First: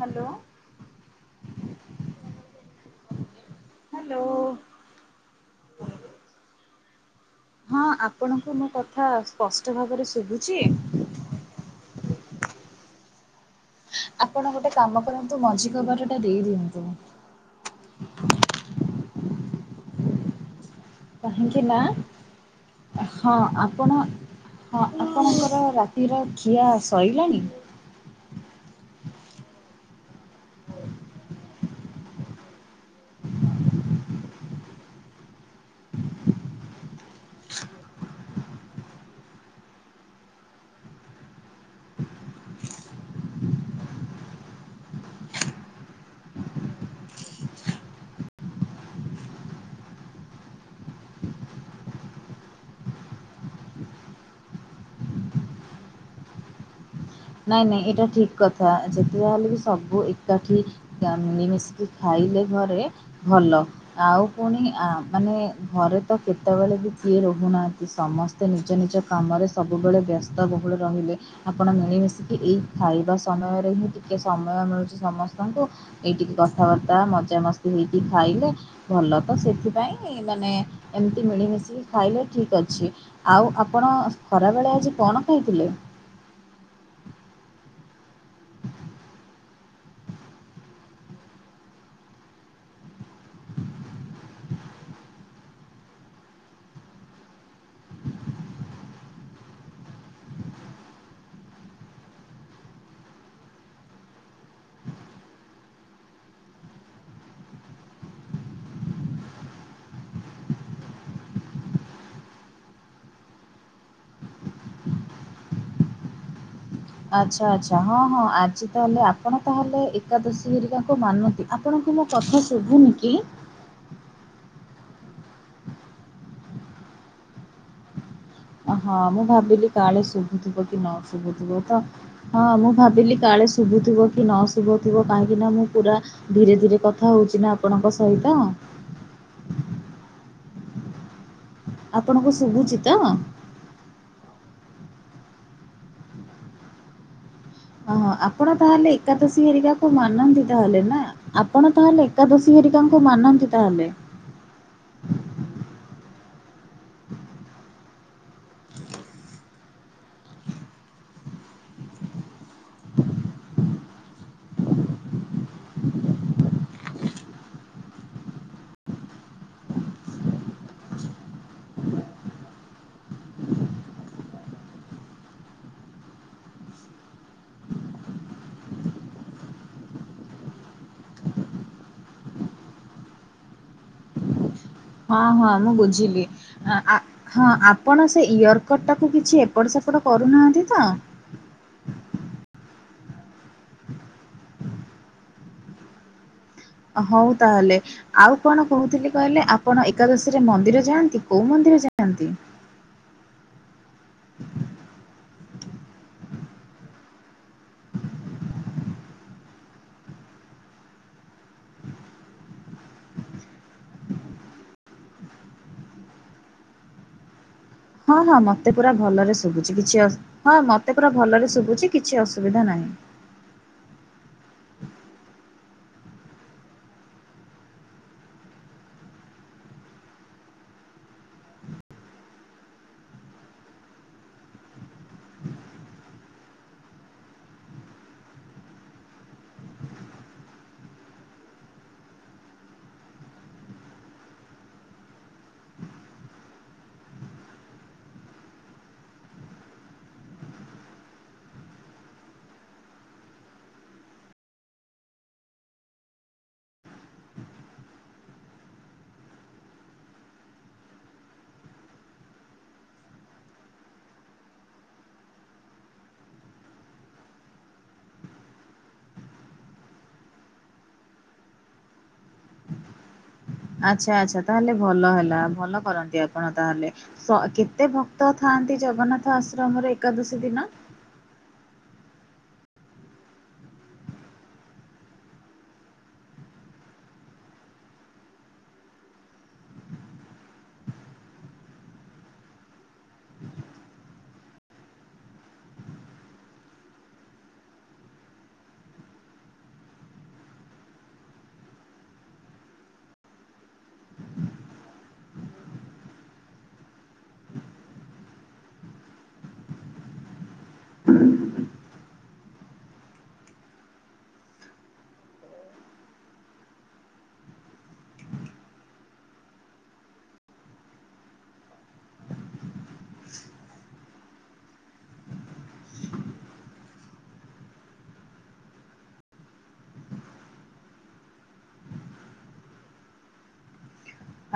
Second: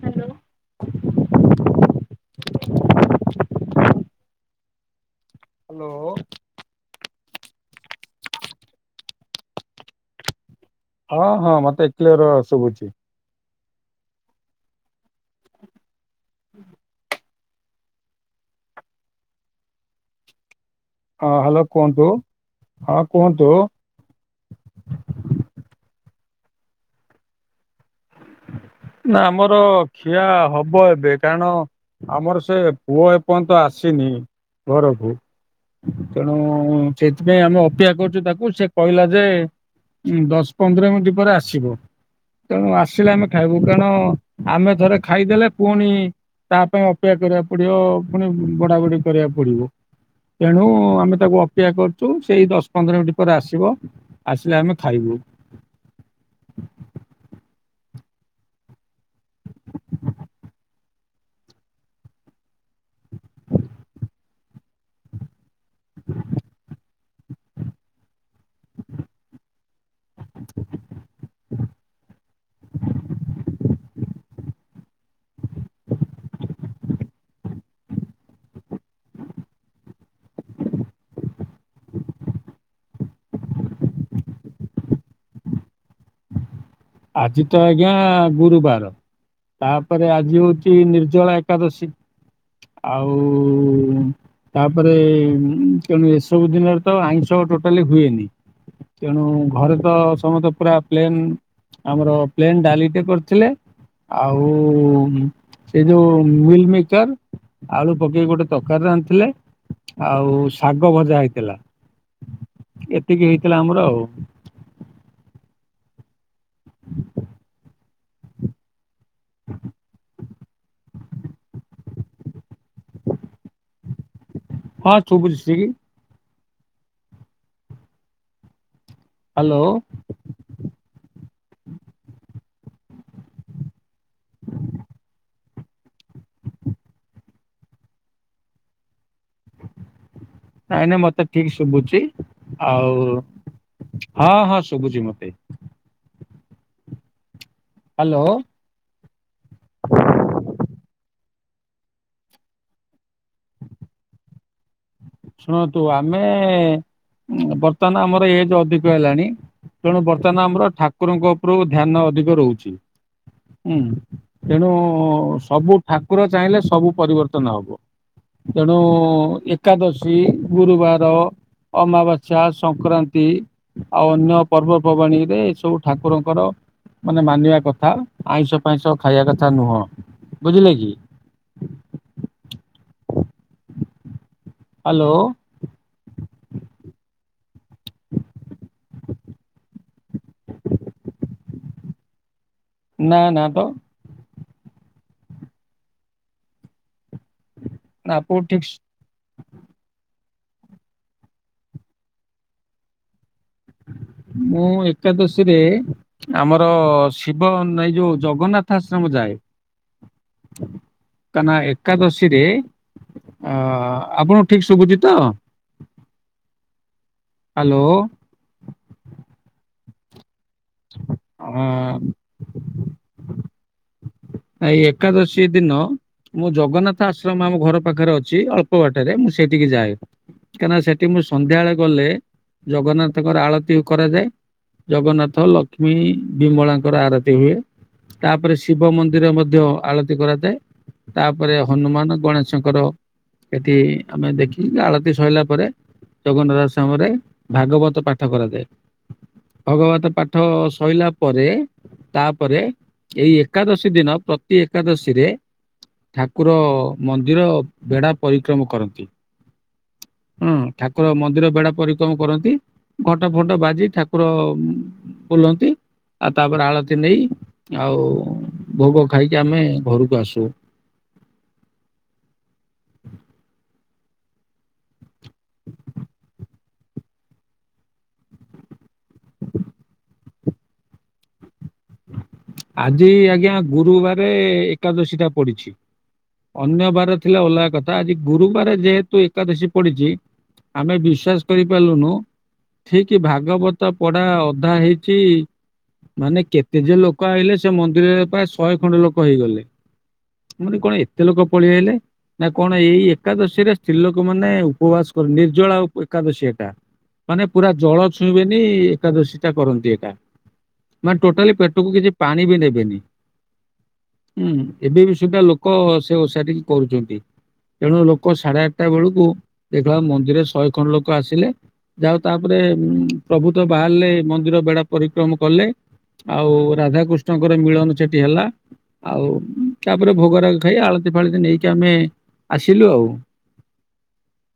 Hello. Hello. Hello. ହଁ ଆପଣଙ୍କୁ ମୋ କଥା ସ୍ପଷ୍ଟ ଭାବରେ ଶୁଭୁଚି। ହଁ ହଁ ମତେ କ୍ଲିୟର ଶୁଭୁଚି। ଆପଣ ଗୋଟେ କାମ କରନ୍ତୁ ମଝି କବାଟଟା ଦେଇଦିଅନ୍ତୁ। ହଁ ହ୍ୟାଲୋ କାହିଁକି ନା କୁହନ୍ତୁ ହଁ ଆପଣ ହଁ ଆପଣଙ୍କର ରାତିର ଖିଆ ଶଇଲାଣି? ନା ଆମର ଖିଆ ହବ ଏବେ କାରଣ ଆମର ସେ ପୁଅ ଏପନ୍ତ ଆସିନି ଘରକୁ। ତେଣୁ ସେଇଥିପାଇଁ ଆମେ ଅପେକ୍ଷା କରିଚୁ ତାକୁ ସେ କହିଲା ଯେ ଦଶ ପନ୍ଦର ମିନିଟ ପରେ ଆସିବ ତେଣୁ ଆସିଲେ ଆମେ ଖାଇବୁ। କାରଣ ଆମେ ଥରେ ଖାଇଦେଲେ ପୁଣି ତା ପାଇଁ ଅପେକ୍ଷା କରିବାକୁ ପଡିବ ପୁଣି ବଢା ବଢି କରିବାକୁ ପଡିବ। ତେଣୁ ଆମେ ତାକୁ ଅପେକ୍ଷା କରୀଚୁ ସେଏଇ ଦଶ ପନ୍ଦର ମିନିଟ୍ ପରେ ଆସିବ। ଆସିଲେ ଆମେ ଖାଇବୁ। ନାଇଁ ନାଇଁ ଏଇଟା ଠିକ କଥା ଯେତେ ଯାହା ହେଲେ ବି ସବୁ ଏକାଠି [unintelligible] ମିଳି ମିଶିକି ଖାଇଲେ ଘରେ ଭଲ। ଆଉ ପୁଣି ଆ ମାନେ ଘରେ ତ କେତେବଳେ ବି କିିଏ ରୋ ହୁନାହାନ୍ତି ସମ ସେ ନିଜ ନିଜ କାମରେ ସବୁବେଳେ ବ୍ୟସ୍ତ ବୋହୁଳ ରହିଲେ ଆପଣ ମିଳିମିଶି ଏଇ ଖାଇବା ସମୟରେ ହିଁ ଟିକେ ସମୟ ମିଳୁଚି ସମସ୍ତଙ୍କୁ। ଏଇଠି କଥାବାର୍ତ୍ତା ମଜା ମସ୍ତି ହେଇକି ଖାଇଲେ ଭଲ ତ ସେଥିପାଇଁ ମାନେ ଏମିତି ମିଳିମିଶି ଖାଇଲେ ଠିକ୍ ଅଛି। ଆଉ ଆପଣ ଖରାବେଳେ ଆଜି କଣ ଖାଇଥିଲେ? ଆଜି ତ ଆଜ୍ଞା ଗୁରୁବାର। ତାପରେ ଆଜି ହୋଉଚି ନିର୍ଜଳା ଏକାଦଶୀ। ଆଉ ତାପରେ ତେଣୁ ଏସବୁ ଦିନରେ ତ ଆଇଁଷ ଟୋଟାଲି ହୁଏନି। ତେଣୁ ଘରେ ତ ସମସ୍ତେ ପୁରା ପ୍ଲେନ ଆମର ପ୍ଲେନ୍ ଡାଲିଟେ କରିଥିଲେ। ଆଉ ସେ ଯୋଉ ମିଲମିକର। ଆଳୁ ପକେଇକି ଗୋଟେ ତକାରୀ ରାନ୍ଧିଥିଲେ ଆଉ ଶାଗ ଭଜା ହେଇଥିଲା। ଏତିକି ହେଇଥିଲା ଆମର ଆଉ ଆଚ୍ଛା ଆଚ୍ଛା ହଁ ହଁ ଆଜି ତାହେଲେ ଆପଣ ତାହେଲେ ଏକାଦଶୀ ହେରିକା ଲୋକ ମାନନ୍ତି ଆପଣଙ୍କୁ ମୋ କଥା ଶୁଭୁନି କି? ହଁ ଶୁଭୁଚି ଠିକ୍ ଓ ହଁ ମୁଁ ହ୍ୟାଲୋ ଭାବିଲି କାଳେ ଶୁଭୁଥିବ କି ନ ଶୁଭୁଥିବ ତ ହଁ ମୁଁ ଭାବିଲି କାଳେ ଶୁଭୁଥିବ କି ନ ଶୁଭୁଥିବ କାହିଁକି ନା ମୁଁ ପୁରା ଧୀରେ ଧୀରେ କଥା ହୋଉଚି ନା ଆପଣଙ୍କ ସହିତ ନାଇଁ ନାଇଁ ମତେ ଠିକ ଶୁଭୁଚି ଆପଣଙ୍କୁ ଶୁଭୁଛି ତ? ଆଉ ହଁ ହଁ ଶୁଭୁଚି ମତେ ଓ ହଁ ହ୍ୟାଲୋ ଆପଣ ତାହେଲେ ଏକାଦଶୀ ହେରିକାକୁ ମାନନ୍ତିିତାହେଲେ ନା? ଆପଣ ତାହେଲେ ଏକାଦଶୀ ହେରିକାଙ୍କୁ ମାନନ୍ତି ତାହେଲେ? ଶୁଣନ୍ତୁ ଆମେ ଏ ବର୍ତ୍ତମାନ ଆମର ଏଜ୍ ଅଧିକ ହେଲାଣି। ତେଣୁ ବର୍ତ୍ତମାନ ଆମର ଠାକୁରଙ୍କ ଉପରୁ ଧ୍ୟାନ ଅଧିକ ରୋହୁଚି। ହୁଁ। ତେଣୁ ସବୁ ଠାକୁର ଚାହିଁଲେ ସବୁ ପରିବର୍ତ୍ତନ ହବ। ତେଣୁ ଏକାଦଶୀ, ଗୁରୁବାର ଅମାବାସ୍ୟା, ସଂକ୍ରାନ୍ତି ଆଉ ଅନ୍ୟ ପର୍ବପର୍ବାଣୀରେ ଏ ସବୁ ଠାକୁରଙ୍କର ମାନେ ମାନିବା କଥା, ଆଇଁଷ ଫାଇଁଷ ଖାଇବା କଥା ନୁହଁ। ବୁଝିଲେ କି? ହ୍ୟାଲୋ ହଁ ହଁ ମୁଁ ବୁଝିଲି। ଆଁ ଆ ହଁ ଆ ଆପଣ ସେ ଇୟରକଟ ଟାକୁ କିଛି ଏପଟ ସେପଟ କରୁନାହାନ୍ତି ତ? ନା ନା ତ ହଉ ତାହେଲେ। ଆପଣଙ୍କୁ ଆଉ କଣ ଠିକ କହୁଥିଲି କହିଲେ ଆ ଆପଣ ଏକାଦଶୀରେ ମନ୍ଦିର ଯାଆନ୍ତି? କୋଉ ମନ୍ଦିର ଯାଆନ୍ତି? ମୁଁ ଏକାଦଶୀରେ ଆମର ଶିବ ନଈ ଯୋଉ ଜଗନ୍ନାଥ ଆଶ୍ରମ ଯାଏ। କାଇଁ ନା ଏକାଦଶୀରେ ଅ ଆପଣ ଙ୍କୁ ଠିକ ଶୁଭୁଛି ତ? ହ୍ୟାଲୋ। ହଁ ହଁ ମତେ ପୁରା ଭଲରେ ଶୁଭୁଛି କିଛି ଅସ, ହଁ ମତେ ପୁରା ଅ ଭଲରେ ଶୁଭୁଛି କିଛି ଅସୁବିଧା ନାହିଁ। ଏଇ ଏକାଦଶୀ ଦିିନ ମୁଁ ଜଗନ୍ନାଥ ଆଶ୍ରମ ଆମ ଘର ପାଖରେ ଅଛି, ଅଳ୍ପ ବାଟରେ ମୁଁ ସେଇଠିକି ଯାଏ। କାଇଁନା ସେଠି ମୁଁ ସନ୍ଧ୍ୟାବେଳେ ଗଲେ ଜଗନ୍ନାଥଙ୍କର ଆଳତି କରାଯାଏ। ଜଗନ୍ନାଥ, ଲକ୍ଷ୍ମୀ, ବିମଳାଙ୍କର ଆରତି ହୁଏ। ତାପରେ ଶିବ ମନ୍ଦ ନ୍ଦିର ମଧ୍ୟ ଆଳତି କରାଯାଏ। ତାପରେ ହନୁମାନ, ଗଣେଶଙ୍କର ସେଠି ଆମେ ଦେଖି, ଆଳତି ସଇଲା ପରେ ଜଗନ୍ନା [unintelligible] ସମ ରେ ଭାଗବତ ପାଠ କରାଯାଏ। ଭଗବତ ପାଠ ସଇଲା ପରେ, ତାପରେ ଏଇ ଏକାଦଶୀ ପ୍ରତିଦିନ ପ୍ରତି ଏକାଦଶୀ ରେ ଠାକୁର ମନ୍ଦିର ବେଢା ପରିକ୍ରମ କରନ୍ତି। ହୁଁ ଠାକୁର ମନ୍ଦିର ବେଢା ପରିକ୍ରମ କରନ୍ତି। ଘଣ୍ଟ ଫଣ୍ଟ ବାଜି ଠାକୁର ଉଁ ବୁଲନ୍ତି। ଆଉ ତାପରେ ଆଳତି ନେଇ ଆଉ ଭୋଗ ଖାଇକି ଆମେ ଘରକୁ ଆସୁ। ଆଚ୍ଛା। ଆଚ୍ଛା। ତାହେଲେ ଭଲ ହେଲା। ଭଲ କରନ୍ତି ଆପଣ ତାହେଲେ। ସ କେତେ ଭକ୍ତ ଥାଆନ୍ତି ଜଗନ୍ନାଥ ଆଶ୍ରମରେ ଏକାଦଶୀ ଦିନ? ଆଜି ଆଜ୍ଞା ଗୁରୁବାରେ ଏକାଦଶୀ ଟା ପଡିଛି। ଅନ୍ୟ ବାର ଥିଲେ ଅଲଗା କଥା ଆଜି ଗୁରୁବାରେ ଯେହେତୁ ଏକାଦଶୀ ପଡିଛି ଆମେ ବିଶ୍ୱାସ କରିପାରିଲୁନୁ। ଠିକି ଭାଗବତ ପଢା ଅଧା ହେଇଛି, ମାନେ କେତେ ତେଜେ ଲୋକ ଆଇଲେ ସେ ମନ୍ଦିରରେ ପ୍ରାୟ ଶହେ ଖଣ୍ଡେ ଲୋକ ହେଇଗଲେ। ଏମିତି କଣ ଏତେ ଲୋକ ପଳେଇଆଇଲେ? ନା କଣ ଏଇ ଏକାଦଶୀ ରେ ସ୍ତ୍ରୀ ଲୋକ ମାନେ ଉପବାସ କରି ନିର୍ଜଳା ଉପ ଏକାଦଶୀ ଏକା। ମାନେ ପୁରା ଜଳ ଛୁଇଁବେନି ଏକାଦଶୀଟା କରନ୍ତି ଏକା। ମାନେ ଟୋଟାଲି ପେଟକୁ କିଛି ପାଣି ବି ନେବେନି। ହୁଁ ହୁଁ, ଏବେ ବି ସୁଦ୍ଧା ଲୋକ ସେ ଓଷା ଟିକି କରୁଛନ୍ତି। ତେଣୁ ଲୋକ ସାଢେ ଆଠଟା ବେଳକୁ ଦେଖିଲା ମନ୍ଦିରେ ଶହେ ଖଣ୍ଡେ ଲୋକ ଆସିଲେ। ଯାହା ହଉ ତାପରେ ଉଁ ପ୍ରଭୁ ତ ବାହାରଲେ ମନ୍ଦିର ବେଢା ପରିକ୍ରମ କଲେ। ଆଉ ରାଧାକୃଷ୍ଣଙ୍କର ମିଳନ ସେଠି ହେଲା। ଆଉ ଉଁ ତାପରେ ଭୋଗରାଗ ଖାଇ ଆଳତି ଫାଳତି ନେଇକି ଆମେ ଆସିଲୁ ଆଉ।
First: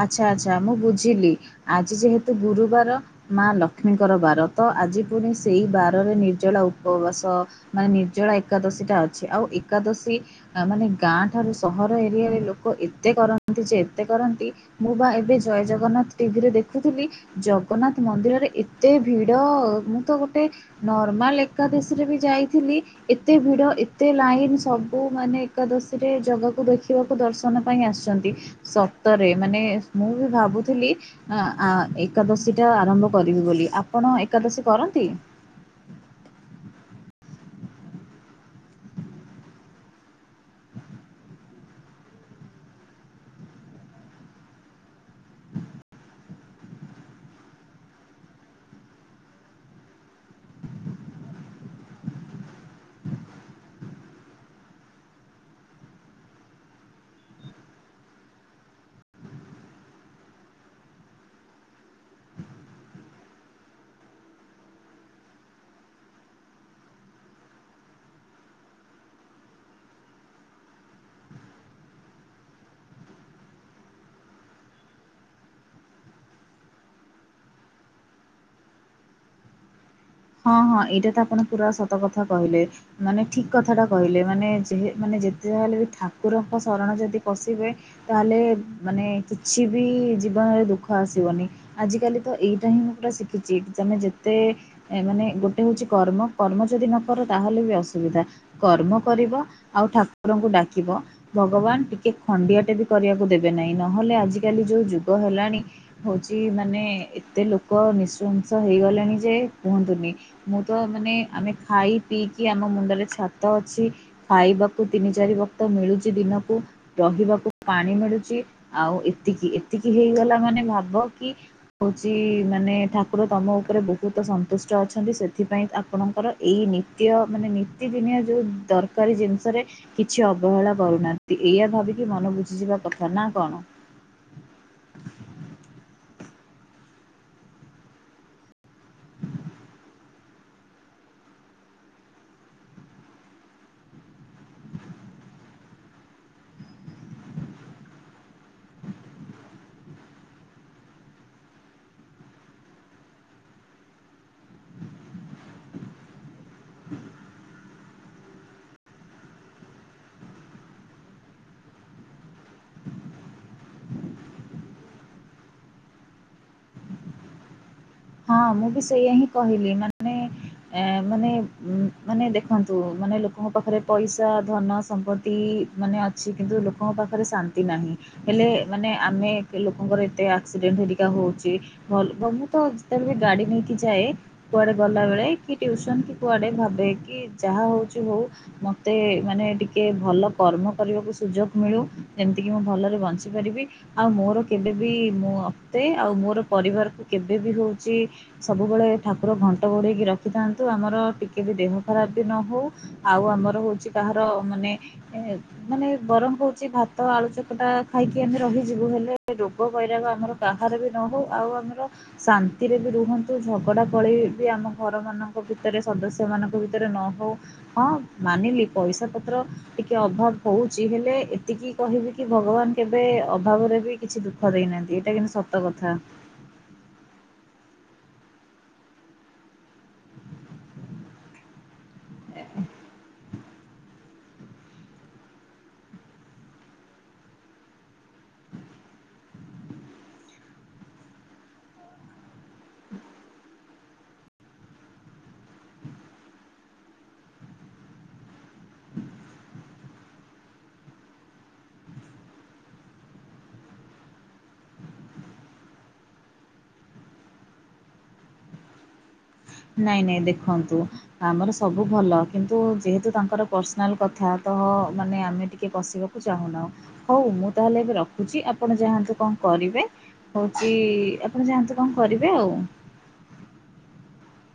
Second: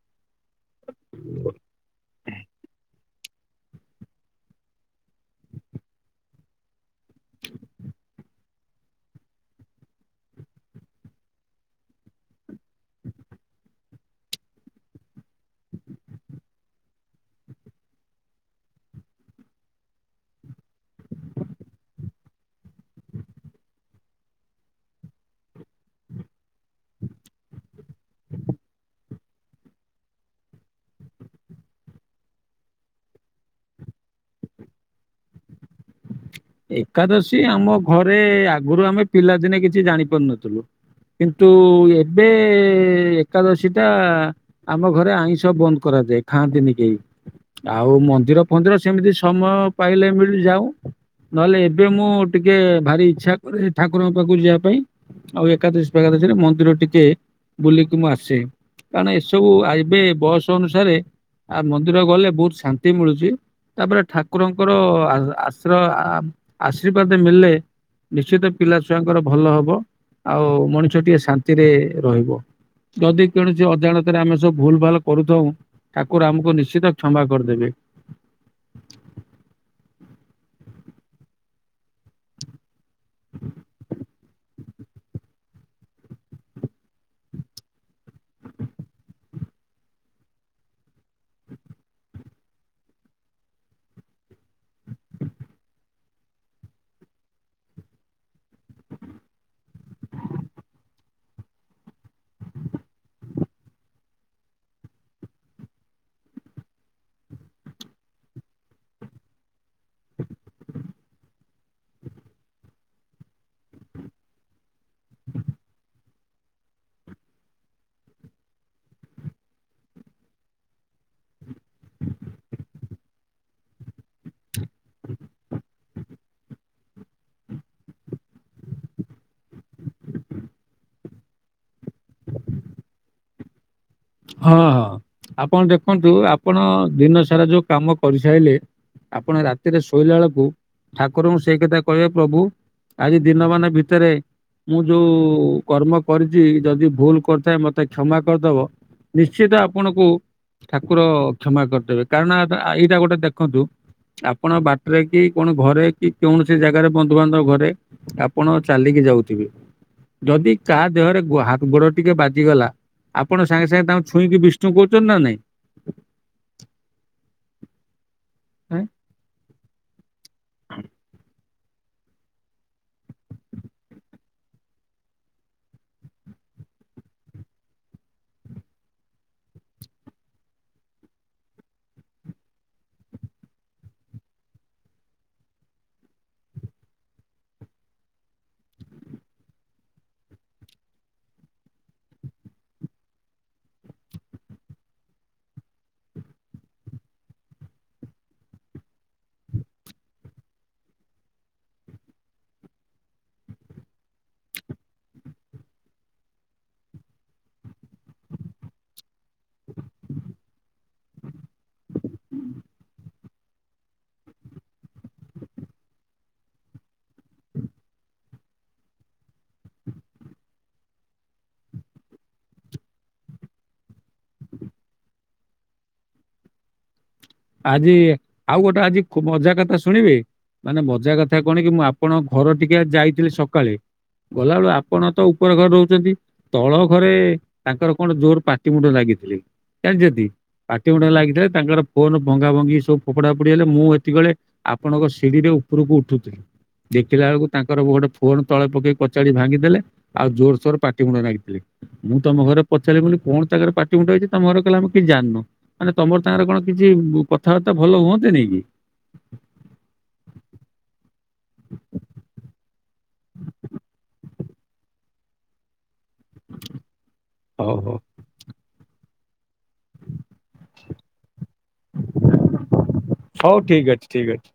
ଆଚ୍ଛା ଆଚ୍ଛା ମୁଁ ବୁଝିଲି ଆଜି ଯେହେତୁ ଗୁରୁବାର ମା ଲକ୍ଷ୍ମୀଙ୍କର ବାର ତ ଆଜି ପୁଣି ସେଇ ବାରରେ ନିର୍ଜଳା ଉପ୍ ଉପବାସ ମାନେ ନିର୍ଜଳା ଏକାଦଶୀଟା ଅଛି ଆଉ ଏକାଦଶୀ ନା ମାନେ ଗାଁ ଠାରୁ ସହର ଏରିଆରେ ଲୋକ ଏତେ କରନ୍ତି ଯେ ଏତେ କରନ୍ତି ମୁଁ ବା ଏବେ ଜୟ ଜଗନ୍ନାଥ୍ ଟିଭିରେ ଦେଖୁଥିଲି ଜଗନ୍ନାଥ୍ ମନ୍ଦିରରେ ଏତେ ଭିଡ ମୁଁ ତ ଗୋଟେ ନର୍ମାଲ ଏକାଦଶୀରେ ବି ଯାଇଥିଲି ଏତେ ଭିଡ ଏତେ ଲାଇନ୍ ସବୁ ମାନେ ଏକାଦଶୀରେ ଜାଗାକୁ ଦେଖିବାକୁ ଦର୍ଶନ ପାଇଁ ଆସିଚନ୍ତି। ସତରେ ମାନେ ମୁଁ ବି ଭାବୁଥିଲି ଆଁ -ଆଁ ଏକାଦଶୀଟା ଆରମ୍ଭ କରିବି ବୋଲି। ଆପଣ ଏକାଦଶୀ କରନ୍ତି? ଏକାଦଶୀ ଆମ ଘରେ ଆଗୁରୁ ଆମେ ପିଲାଦିନେ କିଛି ଜାଣି ପାରୁନଥିଲୁ। କିନ୍ତୁ ଏବେ ଏକାଦଶୀଟା ଆମ ଘରେ ଆଇଁଷ ବନ୍ଦ୍ କରାଯାଏ ଖାଆନ୍ତିନି କେହି। ଆଉ ମନ୍ଦିର ଫନ୍ଦିର ସେମିତି ସମୟ ପାଇଲେ ମିଳି ଯାଉ। ନହେଲେ ଏବେ ମୁଁ ଟିକେ ଭାରି ଇଚ୍ଛା କରେ ଯେ ଠାକୁରଙ୍କ ପାଖକୁ ଯିବା ପାଇଁ। ଆଉ ଏକାଦଶୀ ଫେକାଦଶୀରେ ମନ୍ଦିର ଟିକେ ବୁଲିକି ମୁଁ ଆସେ। କାରଣ ଏସବୁ ଆ ଏବେ ବୟସ ଅନୁସାରେ ଆ ମନ୍ଦିର ଗଲେ ବହୁତ୍ ଶାନ୍ତି ମିଳୁଚି। ତାପରେ ଠାକୁରଙ୍କର ଆ-ଆଶ୍ରୟ-ଆ ଆ-ଆଶୀର୍ବାଦେ ମିଳିଲେ ନିଶ୍ଚିତ ପିଲା ଛୁଆଙ୍କର ଭଲ ହବ ଆଉ ମଣିଷ ଟିକେ ଶାନ୍ତିରେ ରହିବ। ଯଦି କେଣୋସି ଅଜାଣତରେ ଆମେ ସବୁ ଭୁଲ ଭାଲ୍ କରୁଥଉ ଠାକୁର ଆମକୁ ନିଶ୍ଚିତ କ୍ଷମା କରିଦେବେ। ହଁ ହଁ ଏଇଟା ତ ଆପଣ ପୁରା ସତକଥା କହିଲେ। ମାନେ ଠିକ କଥାଟା କହିଲେ ମାନେ ଯେ ମାନେ ଯେତେ ଯାହାହେଲେ ବି ଠାକୁରଙ୍କ ଶରଣ ଯଦି ପଶିବେ ତାହେଲେ ମାନେ କିଛି ବି ଜୀବନରେ ଦୁଃଖ ଆସିବନି। ଆଜ କାଲି ତ ଏଇଟା ହିଁ ମୁଁ ପୁରା ଶିଖିଚି ତମେ ଯେତେ ଏ ମାନେ ଗୋଟେ ହଉଚି କର୍ମ କର୍ମ ଯଦି ନ କର ତାହେଲେ ବି ଅସୁବିଧା। କର୍ମ କରିବ ଆଉ ଠାକୁରଙ୍କୁ ଡାକିବ। ଭଗବାନ୍ ଟିକେ ଖଣ୍ଡିଆଟେ ବି କରିଆକୁ ଦେବେ ନାଇଁ। ନହେଲେ ଆଜିିକାଲି ଯୋଉ ଯୁଗ ହେଲାଣି ହଉଚି ମାନେ ଏତେ ଲୋକ ନିଶୃଂସ ହେଇଗଲେଣି ଯେ କୁହନ୍ତୁନି। ମୁଁ ତ ମାନେ ଆମେ ଖାଇ ପିଇକି ଆମ ମୁଣ୍ଡରେ ଛାତ ଅଛି ଖାଇବାକୁ ତିନି ଚାରି ବକ୍ତ ମିଳୁଚି ଦିନକୁ। ରହିବାକୁ ପାଣି ମିଳୁଚି ଆଉ ଏତିକି-ଏତିକି ହେଇଗଲା ମାନେ ଭାବ କି ହଉଚି ମାନେ ଠାକୁର ତମ ଉପରେ ବହୁତ ସନ୍ତୁଷ୍ଟ ଅଛନ୍ତି ସେଥିପାଇଁ ଆପଣଙ୍କର ଏଇ ନି ତ୍ୟ ମାନେ ନୀତିଦିନିଆ ଯୋଉ ଦରକାରୀ ଜିନିଷରେ କିଛି ଅବହେଳା କରୁନାହା ନ୍ତି ଏଇୟା ଭାବିକି ମନ ବୁଝିଯିବା କଥା ନା କଣ। ହଁ ହଁ ଆପଣ ଦେଖନ୍ତୁ ଆପଣ ଦିନ ସାରା ଯୋଉ କାମ କରିସାଇଲେ ଆପଣ ରାତିରେ ଶୋଇଲା ବେଳକୁ ଠାକୁରଙ୍କୁ ସେଇ କଥା କହିବେ ପ୍ରଭୁ ଆଜି ଦିନମାନ ଭିତେରେ ମୁଁ ଯୋଉ କର୍ମ କରିଚି ଯଦି ଭୁଲ କରିଥାଏ ମତେ କ୍ଷମା କରିଦବ। ନିଶ୍ଚିତ ଆପଣଙ୍କୁ ଠାକୁର କ୍ଷମା କରିଦେବେ। କାରଣ ଆ ତା ଏଇଟା ଗୋଟେ ଦେଖନ୍ତୁ ଆପଣ ବାଟରେ କି କଣ ଘରେ କି କୌଣସି ଜାଗାରେ ବନ୍ଧୁବାନ୍ଧବ ଘରେ ଆପଣ ଚାଲିକି ଯାଉଥିବେ। ଯଦି କାହା ଦେହରେ ଗୋ- ହା ଗୋଡ ଟିକେ ବାଜିଗଲା ଆପଣ ସାଙ୍ଗେ ସାଙ୍ଗେ ତାଙ୍କୁ ଛୁଇଁକି ବିଷ୍ଣୁ କରୁଚ ନା ନାଇଁ। ହଁ ମୁଁ ବି ଏଁ, ସେଇୟା ହିଁ କହିଲି ମାନେ ଏଁ ମାନେ ଉଁ ମାନେ ଦେଖନ୍ତୁ ମାନେ ଲୋକଙ୍କ ପାଖରେ ପଇସା ଧନ ସମ୍ପତ୍ତି ମାନେ ଅଛି କିନ୍ତୁ ଲୋକଙ୍କ ପାଖରେ ଶାନ୍ତି ନାହିଁ। ହେଲେ ମାନେ ଆମେ ଏତେ ଲୋକଙ୍କର ଏତେ ଆକ୍ସିଡେଣ୍ଟ ହେରିକା ହଉଛି ଭଲ ତ ତ ବି ଗାଡ଼ି ନେଇକି ଯଏ [inaudible] କୁଆଡେ ଗଲା ବେଳେ କି ଟିଉସନ କି କୁଆଡେ ଭାବେ କି ଯାହା ହଉଛି ହଉ। ମୋତେ ମାନେ ଟିକେ ଭଲ କର୍ମ କରିବାକୁ ସୁଯୋଗ ମିଳୁ ଯେମିତିକି ମୁଁ ଭଲରେ ବଞ୍ଚିପାରିବି। ଆଉ ମୋର କେବେବି ମୁଁ ଅତେ ଆଉ ମୋର ପରିବାର କୁ କେବେ ବି ହଉଛି। ସବୁବେଳେ ଠାକୁର ଘଣ୍ଟ ଘୋଡ଼େଇକି ରଖିଥାନ୍ତୁ ଆମର ଟିକେ ବି ଦେହ ଖରାପ ବି ନ ହେଉ ଆଉ ଆମର ହଉଛି କାହାର ମାନେ ମାନେ ବରଂ କହୁଛି ଭାତ ଆଳୁ ଚକଟା ଖାଇକି ଆମେ ରହିଯିବୁ ହେଲେ ରୋଗ ବୈରାଗ ଆମର କାହାର ବି ନ ହଉ ଆଉ ଆମର ଶାନ୍ତି ସେଥିରେ ବି ରୁହନ୍ତୁ ଝଗଡ଼ା କଳି ବି ଆମ ଘରମାନଙ୍କ ଭିତରେ ସଦସ୍ୟମାନଙ୍କ ଭିତରେ ନ ହେଉ ହଁ ମାନିଲି ପଇସା ପତ୍ର ଟିକେ ଅଭାବ ହଉଛି ହେଲେ ଏତିକି କହିବି କି ଭଗବାନ କେବେ ଅଭାବରେ ବି କିଛି ଦୁଃଖ ଦେଇନାହାନ୍ତି ଏଇଟା କିନ୍ତୁ ସତ କଥା। ଆଜି ଆଉ ଗୋଟେ ଆଜି ମଜା କଥା ଶୁଣିବେ ମାନେ ମଜା କଥା କଣ କି ମୁଁ ଆପଣ ଘର ଟିକେ ଯାଇଥିଲି ସକାଳେ ଗଲାବେଳୁ ଆପଣ ତ ଉପର ଘରେ ରହୁଛନ୍ତି। ତଳ ଘରେ ତାଙ୍କର କଣ ଜୋର ପାଟି ମୁଣ୍ଡ ଲାଗିଥିଲେ। ଜାଣିଛନ୍ତି ପାଟି ମୁୁଣ୍ଡ ଲାଗିଥିଲେ ତାଙ୍କର ଫୋନ ଭଙ୍ଗା ଭଙ୍ଗି ସବୁ ଫୋପଡା ଫୋପଡି ହେଲେ ମୁଁ ଏତିକିବେଳେ ଆପଣଙ୍କ ସିଡିିରେ ଉପରକୁ ଉଠୁଥିଲି। ଦେଖିଲା ବେଳକୁ ତାଙ୍କର ଗୋଟେ ଫୋନ ତଳେ ପକେଇ କଚାଡି ଭାଙ୍ଗିଦେଲେ। ଆଉ ଜୋରସୋର ପାଟି ମୁୁଣ୍ଡ ଲାଗିଥିଲେ। ମୁଁ ତମ ଘରେ ପଚାରି ବୋଲି କଣ ତାଙ୍କର ପାଟି ମୁଣ୍ଡ ହୋଇଛି ତମ ଘରେ କହିଲ ଆମେ କିଛି ଜାଣିନୁ ମାନେ ତମର ତାଙ୍କର କଣ କିଛି କଥାବାର୍ତ୍ତା ଭଲ ହୁଅନ୍ତ ନିକି ନାଇଁ ନାଇଁ ଦେଖନ୍ତୁ ଆମର ସବୁ ଭଲ କିନ୍ତୁ ଯେହେତୁ ତାଙ୍କର ପର୍ସନାଲ୍ କଥା ତ ମାନେ ଆମେ ଟିକେ ପଷିବାକୁ ଚାହୁଁନାହୁଁ ହଉ ମୁଁ ତାହେଲେ ଏବେ ରଖ ରଖୁଛି ଆପଣ ଯାଆନ୍ତୁ କଣ କରିବେ ହଉଛି ଆପଣ ଯାଆନ୍ତୁ କଣ କରିବେ ଆଉ ହଉ ଠିକ ଅଛି ଠିକ ଅଛି [inaudible]